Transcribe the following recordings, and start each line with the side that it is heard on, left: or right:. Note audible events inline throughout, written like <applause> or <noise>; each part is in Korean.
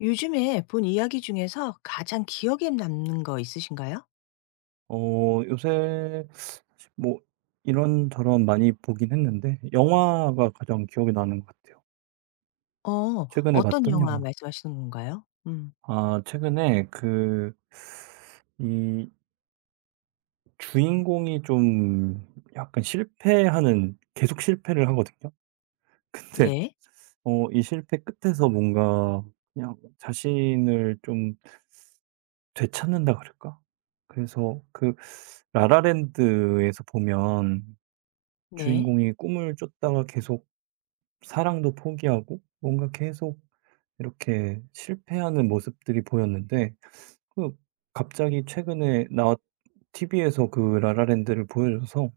left: 요즘에 본 이야기 중에서 가장 기억에 남는 거 있으신가요?
right: 어 요새 뭐 이런저런 많이 보긴 했는데 영화가 가장 기억에 나는 것 같아요.
left: 어
right: 최근에
left: 어떤
right: 봤던
left: 영화
right: 영화.
left: 말씀하시는 건가요? 음.
right: 아 최근에 그 이 주인공이 좀 약간 실패하는 계속 실패를 하거든요. <laughs> 근데
left: 네.
right: 어 이 실패 끝에서 뭔가 그냥 자신을 좀 되찾는다 그럴까? 그래서 그 라라랜드에서 보면
left: 네.
right: 주인공이 꿈을 쫓다가 계속 사랑도 포기하고 뭔가 계속 이렇게 실패하는 모습들이 보였는데 그 갑자기 최근에 나왔 TV에서 그 라라랜드를 보여줘서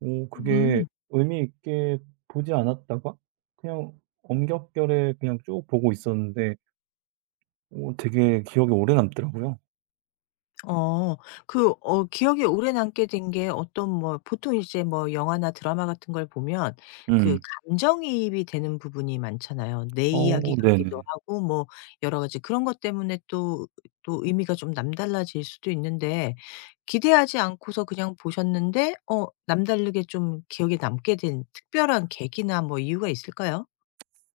right: 오 그게
left: 음.
right: 의미 있게 보지 않았다가 그냥 엄격결에 그냥 쭉 보고 있었는데 오 되게 기억에 오래 남더라고요.
left: 어. 기억에 오래 남게 된 게 어떤 뭐 보통 이제 뭐 영화나 드라마 같은 걸 보면 그
right: 음.
left: 감정이입이 되는 부분이 많잖아요. 내 이야기
right: 어
left: 같기도
right: 네네.
left: 하고 뭐 여러 가지 그런 것 때문에 또 또 의미가 좀 남달라질 수도 있는데 기대하지 않고서 그냥 보셨는데 어 남다르게 좀 기억에 남게 된 특별한 계기나 뭐 이유가 있을까요?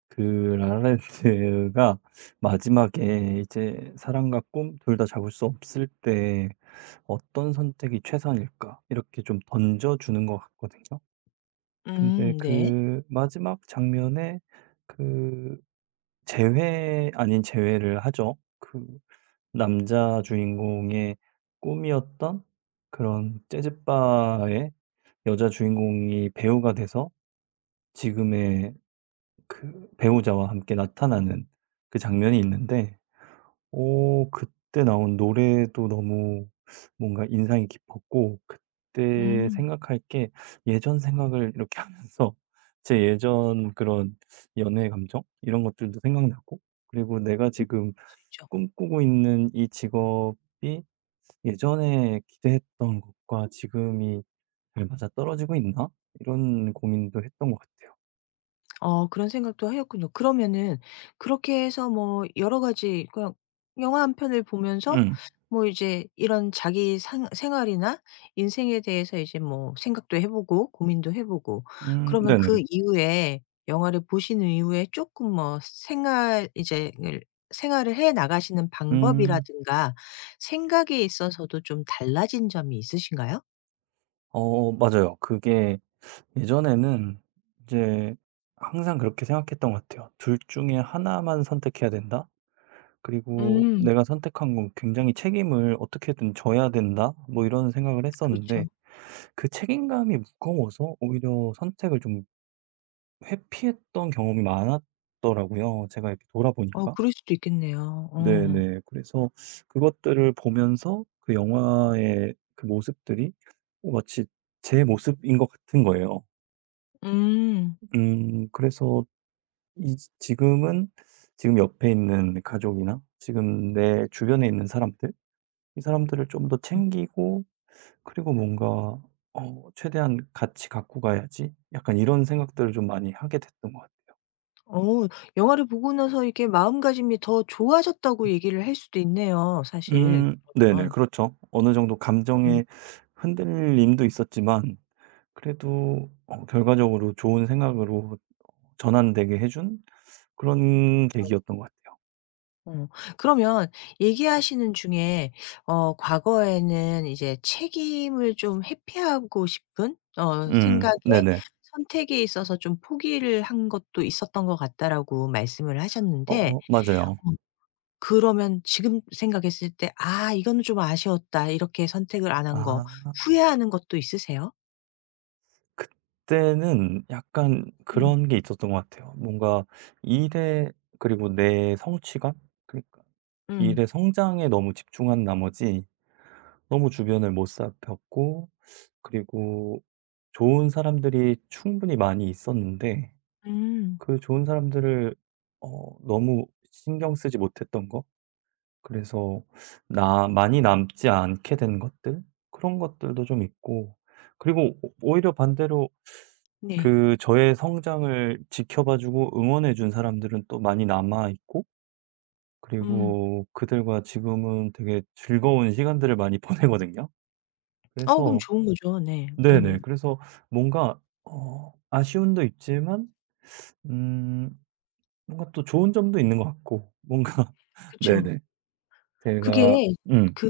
right: 그 라라랜드가 마지막에 이제 사랑과 꿈 둘 다 잡을 수 없을 때 '어떤 선택이 최선일까?' 이렇게 좀 던져 주는 것 같거든요. 근데
left: 네.
right: 그 마지막 장면에 그 재회 아닌 재회를 하죠. 그 남자 주인공의 꿈이었던 그런 재즈 바의 여자 주인공이 배우가 돼서 지금의 그 배우자와 함께 나타나는 그 장면이 있는데 오, 그때 나온 노래도 너무 뭔가 인상이 깊었고 그때
left: 음.
right: 생각할 게 예전 생각을 이렇게 <laughs> 하면서 제 예전 그런 연애 감정 이런 것들도 생각나고 그리고 내가
left: 음.
right: 지금
left: 그죠.
right: 꿈꾸고 있는 이 직업이 예전에 기대했던 것과 지금이 잘 맞아떨어지고 있나? 이런 고민도 했던 것 같아요.
left: 어 그런 생각도 하셨군요. 그러면은 그렇게 해서 뭐 여러 가지 그냥 영화 한 편을 보면서
right: 음.
left: 뭐 이제 이런 자기 상 생활이나 인생에 대해서 이제 뭐 생각도 해 보고 고민도 해 보고 그러면
right: 네네.
left: 그 이후에 영화를 보신 이후에 조금 뭐 생활 이제 을 생활을 해 나가시는
right: 음.
left: 방법이라든가 생각에 있어서도 좀 달라진 점이 있으신가요?
right: 어 맞아요. 그게 예전에는 이제 항상 그렇게 생각했던 것 같아요. '둘 중에 하나만 선택해야 된다. 그리고
left: 음
right: 내가 선택한 건 굉장히 책임을 어떻게든 져야 된다.' 뭐 이런 생각을
left: 그렇죠.
right: 했었는데 그 책임감이 무거워서 오히려 선택을 좀 회피했던 경험이 많았더라고요, 제가 이렇게
left: 어
right: 돌아보니까.
left: 그럴 수도 있겠네요. 어.
right: 네네. 그래서 그것들을 보면서 그 영화의 그 모습들이 어 마치 제 모습인 것 같은 거예요.
left: 음. 음.
right: 그래서 이 지금은 지금 옆에 있는 가족이나 지금 내 주변에 있는 사람들 이 사람들을 좀 더 챙기고 그리고 뭔가 '어 최대한 같이 갖고 가야지.' 약간 이런 생각들을 좀 많이 하게 됐던 것 같아요.
left: 어 영화를 보고 나서 이렇게 마음가짐이 더 좋아졌다고 얘기를 할 수도 있네요 사실.
right: 네네.
left: 그러면.
right: 그렇죠. 어느 정도
left: 음.
right: 감정의 흔들림도 있었지만 그래도 어 결과적으로 좋은 생각으로 전환되게 해준 그런 계기였던 것 같아요.
left: 어. 그러면 얘기하시는 중에 어 과거에는 이제 책임을 좀 회피하고 싶은 어 생각에
right: 네네.
left: 선택에 있어서 좀 포기를 한 것도 있었던 것 같다라고 말씀을 하셨는데
right: 어 맞아요.
left: 어 그러면 지금 생각했을 때 '아 이거는 좀 아쉬웠다.' 이렇게 선택을 안 한 거
right: 아.
left: 후회하는 것도 있으세요?
right: 그때는 약간
left: 음.
right: 그런 게 있었던 것 같아요. 뭔가 일에 그리고 내 성취감? 그러니까
left: 음.
right: 일의 성장에 너무 집중한 나머지 너무 주변을 못 살폈고 그리고 좋은 사람들이 충분히 많이 있었는데
left: 음.
right: 그 좋은 사람들을 어 너무 신경 쓰지 못했던 거? 그래서 나 많이 남지 않게 된 것들? 그런 것들도 좀 있고 그리고 오 오히려 반대로
left: 네.
right: 그 저의 성장을 지켜봐 주고 응원해 준 사람들은 또 많이 남아 있고
left: 음.
right: 그리고 그들과 지금은 되게 즐거운 시간들을 많이 <laughs> 보내거든요.
left: 어 그럼
right: 그래서
left: 좋은 거죠. 네.
right: 네네.
left: 음.
right: 그래서 뭔가 어 아쉬움도 있지만 음 뭔가 또 좋은 점도 있는 것 같고 뭔가 <laughs>
left: 그쵸.
right: 네네. 제가
left: 그게
right: 음.
left: 그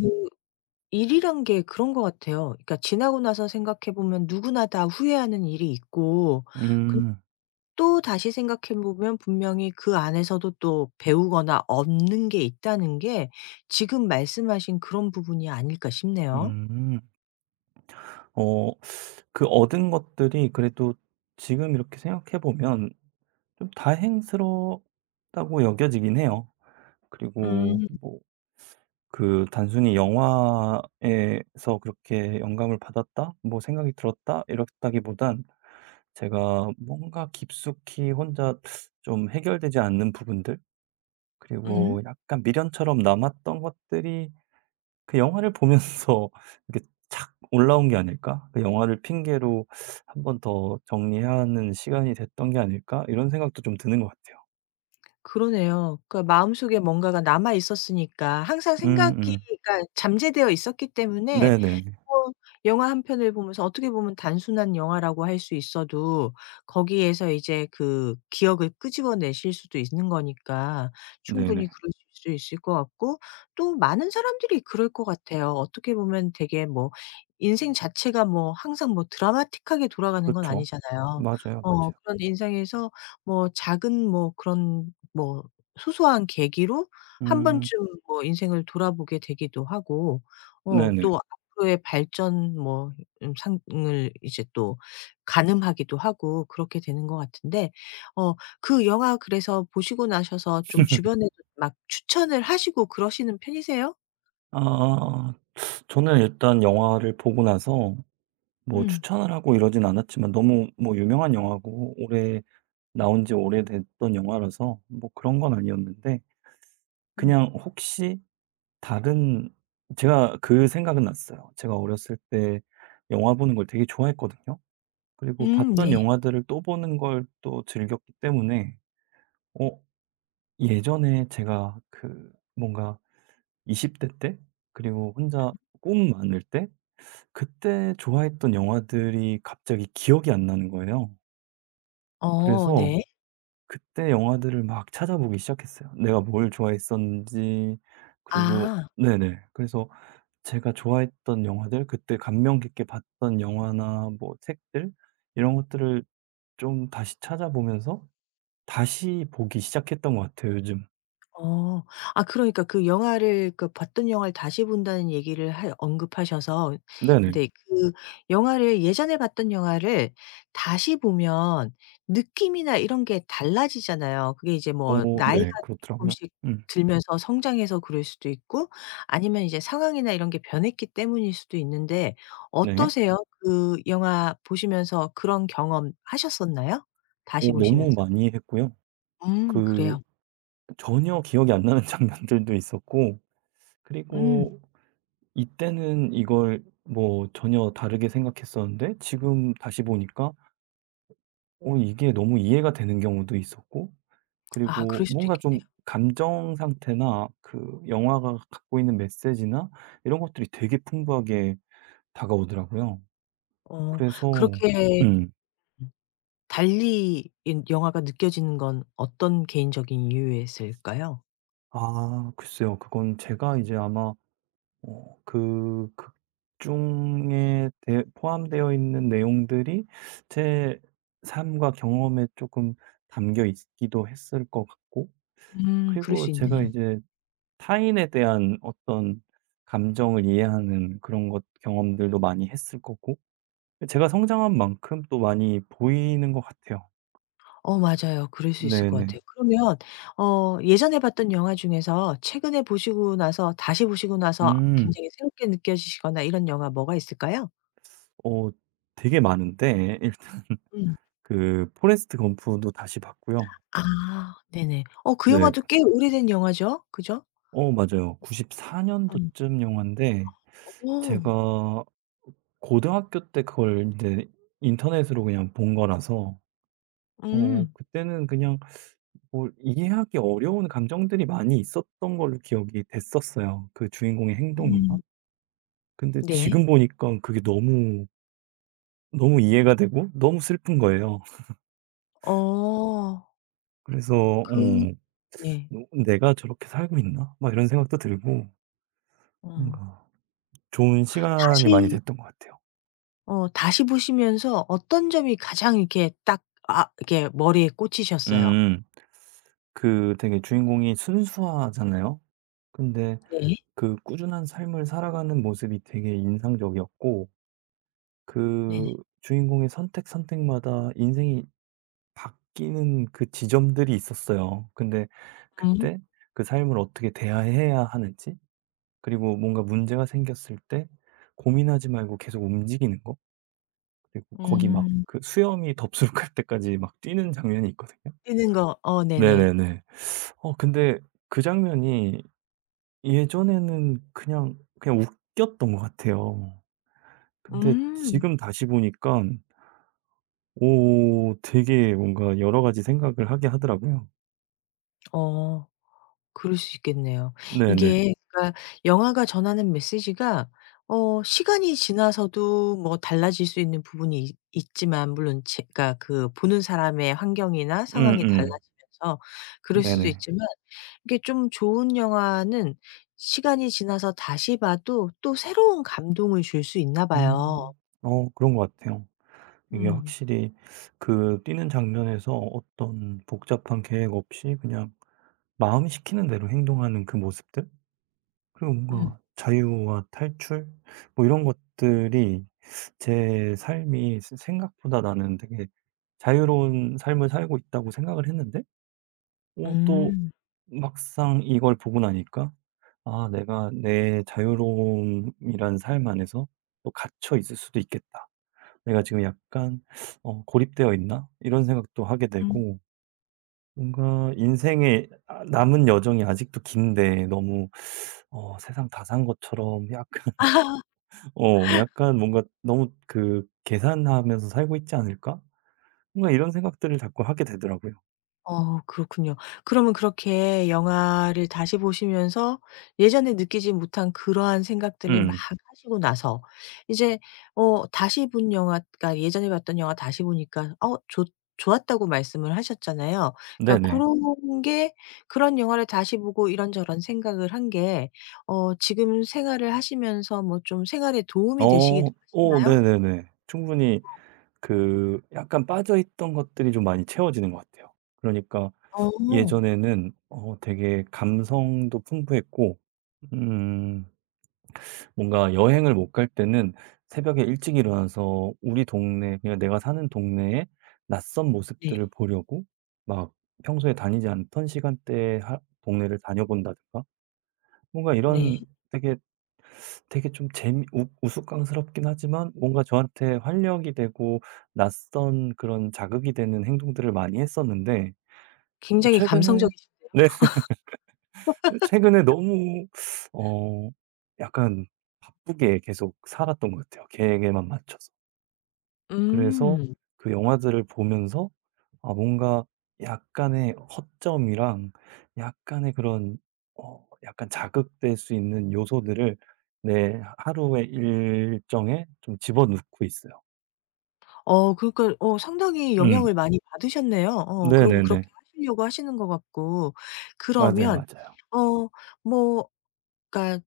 left: 일이란 게 그런 것 같아요. 그러니까 지나고 나서 생각해 보면 누구나 다 후회하는 일이 있고 근
right: 음.
left: 또다시 생각해 보면 분명히 그 안에서도 또 배우거나 얻는 게 있다는 게 지금 말씀하신 그런 부분이 아닐까 싶네요.
right: 음. 어 그 얻은 것들이 그래도 지금 이렇게 생각해 보면 좀 다행스럽다고 여겨지긴 해요. 그리고
left: 음.
right: 뭐 그 단순히 '영화에서 그렇게 영감을 받았다.' 뭐 '생각이 들었다.' 이렇다기보단 제가 뭔가 깊숙이 혼자 좀 해결되지 않는 부분들
left: 음.
right: 그리고 약간 미련처럼 남았던 것들이 그 영화를 보면서 <laughs> 이렇게 착 올라온 게 아닐까? 그 영화를 핑계로 '한 번 더 정리하는 시간이 됐던 게 아닐까?' 이런 생각도 좀 드는 것 같아요.
left: 그러네요. 그러니까 마음속에 뭔가가 남아 있었으니까 항상 생각이
right: 음음.
left: 그러니까 잠재되어 있었기 때문에
right: 네네.
left: 어 영화 한 편을 보면서 어떻게 보면 단순한 영화라고 할 수 있어도 거기에서 이제 그 기억을 끄집어내실 수도 있는 거니까 충분히
right: 네네.
left: 그러실 수 있을 것 같고 또 많은 사람들이 그럴 것 같아요. 어떻게 보면 되게 뭐 인생 자체가 뭐 항상 뭐 드라마틱하게 돌아가는 건
right: 그렇죠.
left: 아니잖아요.
right: 맞아요,
left: 어
right: 맞아요.
left: 그런 인생에서 뭐 작은 뭐 그런 뭐 소소한 계기로 한 번쯤
right: 음
left: 뭐 인생을 돌아보게 되기도 하고 어
right: 네네.
left: 또 앞으로의 발전 뭐 상을 이제 또 가늠하기도 하고 그렇게 되는 것 같은데 어 그 영화 그래서 보시고 나셔서 좀 주변에도 막 추천을 하시고 그러시는 편이세요?
right: 아 저는 일단 영화를 보고 나서 뭐
left: 음.
right: 추천을 하고 이러진 않았지만 너무 뭐 유명한 영화고 올해 나온 지 오래됐던 영화라서 뭐 그런 건 아니었는데
left: 음.
right: 그냥 혹시 다른 제가 그 생각은 났어요. 제가 어렸을 때 영화 보는 걸 되게 좋아했거든요. 그리고 봤던
left: 네.
right: 영화들을 또 보는 걸 또 즐겼기 때문에 어 예전에 제가 그 뭔가 20대 때 그리고 혼자 꿈 많을 때 그때 좋아했던 영화들이 갑자기 기억이 안 나는 거예요.
left: 어
right: 그래서
left: 네.
right: 그때 영화들을 막 찾아보기 시작했어요. 내가 뭘 좋아했었는지 그리고
left: 아.
right: 네네. 그래서 제가 좋아했던 영화들, 그때 감명 깊게 봤던 영화나 뭐 책들 이런 것들을 좀 다시 찾아보면서 다시 보기 시작했던 것 같아요, 요즘.
left: 어. 아 그러니까 그 영화를 그 봤던 영화를 다시 본다는 얘기를 하 언급하셔서
right: 네네. 네.
left: 근데 그 영화를 예전에 봤던 영화를 다시 보면 느낌이나 이런 게 달라지잖아요. 그게 이제 뭐
right: 어
left: 나이가
right: 네. 그렇더라고요.
left: 조금씩
right: 음
left: 들면서 성장해서 그럴 수도 있고 아니면 이제 상황이나 이런 게 변했기 때문일 수도 있는데
right: 네.
left: 어떠세요? 그 영화 보시면서 그런 경험 하셨었나요? 다시
right: 오,
left: 보시면서?
right: 너무 많이 했고요. 그
left: 그래요.
right: 전혀 기억이 안 나는 <laughs> 장면들도 있었고
left: 음.
right: 그리고 이때는 이걸 뭐 전혀 다르게 생각했었는데 지금 다시 보니까 오, 이게 너무 이해가 되는 경우도 있었고
left: 아 그럴
right: 그리고
left: 수도
right: 뭔가
left: 있겠네요.
right: 좀 감정 상태나 그 영화가 갖고 있는 메시지나 이런 것들이 되게 풍부하게 다가오더라고요.
left: 어
right: 그래서
left: 그렇게
right: 음.
left: 음. 달리 인 영화가 느껴지는 건 어떤 개인적인 이유였을까요?
right: 아 글쎄요. 그건 제가 이제 아마 어 그 극 중에 대 포함되어 있는 내용들이 제 삶과 경험에 쪼끔 담겨 있기도 했을 것 같고
left: 그럴
right: 그리고
left: 수
right: 제가
left: 있네.
right: 이제 타인에 대한 어떤 감정을 이해하는 그런 것 경험들도 많이 했을 거고 제가 성장한 만큼 또 많이 보이는 것 같아요.
left: 어 맞아요. 그럴 수 있을 것 같아요.
right: 네네.
left: 그러면 어 예전에 봤던 영화 중에서 최근에 보시고 나서 다시 보시고 나서
right: 음.
left: 굉장히 새롭게 느껴지시거나 이런 영화 뭐가 있을까요?
right: 어 되게 많은데 일단
left: 음.
right: 그 포레스트 검프도 다시 봤고요.
left: 아 네네. 어 그
right: 네.
left: 영화도 꽤 오래된 영화죠. 그죠?
right: 어 맞아요. 94년도
left: 음.
right: 년도쯤 영화인데
left: 어
right: 제가 고등학교 때 그걸 인제 인터넷으로 그냥 본 거라서 어
left: 음.
right: 그때는 그냥 뭐 이해하기 어려운 감정들이 많이 있었던 걸로 기억이 됐었어요, 그 주인공의 행동이나.
left: 음.
right: 근데
left: 네.
right: 지금 보니까 그게 너무, 너무 이해가 되고 너무 슬픈 거예요.
left: 어
right: 그래서
left: 그
right: 어
left: 네.
right: '너 내가 저렇게 살고 있나?' 막 이런 생각도 들고
left: 어.
right: 뭔가 좋은
left: 다시
right: 시간이 많이 됐던 것 같아요.
left: 다시 보시면서 어떤 점이 가장 이렇게 딱 아 이렇게 머리에 꽂히셨어요?
right: 음. 그 되게 주인공이 순수하잖아요. 근데
left: 네.
right: 그 꾸준한 삶을 살아가는 모습이 되게 인상적이었고
left: 네네.
right: 그 주인공의 선택, 선택마다 인생이 바뀌는 그 지점들이 있었어요. 근데
left: 음.
right: 그때 그 삶을 어떻게 대해야 하는지, 그리고 뭔가 문제가 생겼을 때 고민하지 말고 계속 움직이는 거, 그리고 거기 막
left: 음.
right: 그 수염이 덥수룩할 때까지 막 뛰는 장면이 있거든요.
left: 뛰는 거 어 네네.
right: 네네네. 어 근데 그 장면이 예전에는 그냥 그냥 웃겼던 것 같아요. 근데
left: 음.
right: 지금 다시 보니까 오 되게 뭔가 여러 가지 생각을 하게 하더라고요.
left: 어. 그럴 수 있겠네요.
right: 네네.
left: 이게 그러니까 영화가 전하는 메시지가 어 시간이 지나서도 뭐 달라질 수 있는 부분이 있 있지만 물론 제 그러니까 그 보는 사람의 환경이나 상황이
right: 음음.
left: 달라지면서 그럴 수도
right: 네네.
left: 있지만 이게 좀 좋은 영화는 시간이 지나서 다시 봐도 또 새로운 감동을 줄 수 있나 봐요.
right: 음. 어 그런 것 같아요. 이게
left: 음.
right: 확실히 그 뛰는 장면에서 어떤 복잡한 계획 없이 그냥 마음이 시키는 대로 행동하는 그 모습들? 그리고
left: 음.
right: 뭔가 자유와 탈출? 뭐 이런 것들이 제 삶이 스 생각보다 나는 되게 자유로운 삶을 살고 있다고 생각을 했는데 어 또
left: 음.
right: 막상 이걸 보고 나니까 '아 내가 내 자유로움이란 삶 안에서 또 갇혀 있을 수도 있겠다.' '내가 지금 약간 어 고립되어 있나?' 이런 생각도 하게
left: 음.
right: 되고 뭔가 인생의 아 남은 여정이 아직도 긴데 너무 어 세상 다 산 것처럼 약간
left: <laughs>
right: <laughs> 어 약간 뭔가 너무 그 '계산하면서 살고 있지 않을까?' 뭔가 이런 생각들을 자꾸 하게 되더라고요.
left: 어 그렇군요. 그러면 그렇게 영화를 다시 보시면서 예전에 느끼지 못한 그러한 생각들을 막
right: 음.
left: 하시고 나서 이제 어 다시 본 영화 그러니까 예전에 봤던 영화 다시 보니까 어 좋 좋았다고 말씀을 하셨잖아요. 그러니까
right: 네네.
left: 그런 게 그런 영화를 다시 보고 이런저런 생각을 한 게 어 지금 생활을 하시면서 뭐 좀 생활에 도움이 되시기도
right: 어. 어
left: 하시나요?
right: 네네네. 충분히 그 약간 빠져있던 것들이 좀 많이 채워지는 것 같아요. 그러니까
left: 어.
right: 예전에는 어 되게 감성도 풍부했고 음 뭔가 여행을 못 갈 때는 새벽에 일찍 일어나서 우리 동네 그냥 내가 사는 동네의 낯선
left: 네.
right: 모습들을 보려고 막 평소에 다니지 않던 시간대에 하 동네를 다녀본다든가 뭔가
left: 네.
right: 이런 되게 좀 재미 우 우스꽝스럽긴 하지만 뭔가 저한테 활력이 되고 낯선 그런 자극이 되는 행동들을 많이 했었는데 뭐
left: 굉장히
right: 최근에
left: 감성적이신데요.
right: 네 <laughs> 최근에 너무 어 약간 바쁘게 계속 살았던 것 같아요, 계획에만 맞춰서. 그래서
left: 음.
right: 그 영화들을 보면서 아 뭔가 약간의 허점이랑 약간의 그런 어 약간 자극될 수 있는 요소들을 내 하루의 일정에 좀 집어넣고 있어요.
left: 어 그러니까 어 상당히
right: 음.
left: 영향을 많이 받으셨네요. 어 그러고 그렇게
right: 네네네.
left: 하시려고 하시는 것 같고.
right: 맞아요,
left: 그러면
right: 맞아요.
left: 어 뭐 그러니까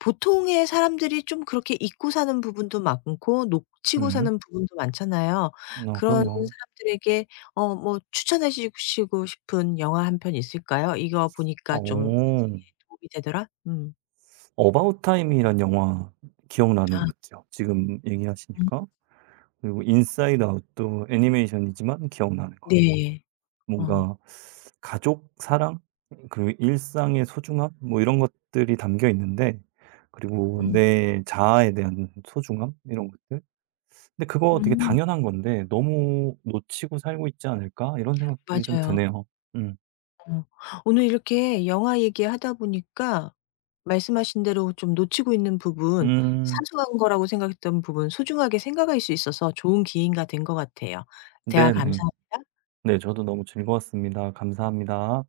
left: 보통의 사람들이 좀 그렇게 잊고 사는 부분도 많고 놓치고
right: 음.
left: 사는 부분도 많잖아요.
right: 어
left: 그런
right: 그럼요.
left: 사람들에게 어 뭐 추천해 주시고 싶은 영화 한 편 있을까요? '이거 보니까 좀
right: 어.
left: 인생에 도움이 되더라.' 음.
right: 어바웃 타임이란 영화 기억나는
left: 아.
right: 것 같아요, 지금
left: 음.
right: 얘기하시니까. 그리고 인사이드 아웃도 애니메이션이지만 기억나는 것.
left: 네. 어.
right: 뭔가 가족 사랑 그리고 일상의 소중함 뭐 이런 것들이 담겨 있는데 그리고
left: 음.
right: 내 자아에 대한 소중함 이런 것들. 근데 그거 되게
left: 음.
right: 당연한 건데 '너무 놓치고 살고 있지 않을까?' 이런 생각들이 좀
left: 맞아요.
right: 드네요. 음.
left: 어. 오늘 이렇게 영화 얘기하다 보니까 말씀하신 대로 좀 놓치고 있는 부분,
right: 음.
left: 사소한 거라고 생각했던 부분 소중하게 생각할 수 있어서 좋은 기회가 된 것 같아요. 대화
right: 네네.
left: 감사합니다.
right: 네 저도 너무 즐거웠습니다. 감사합니다.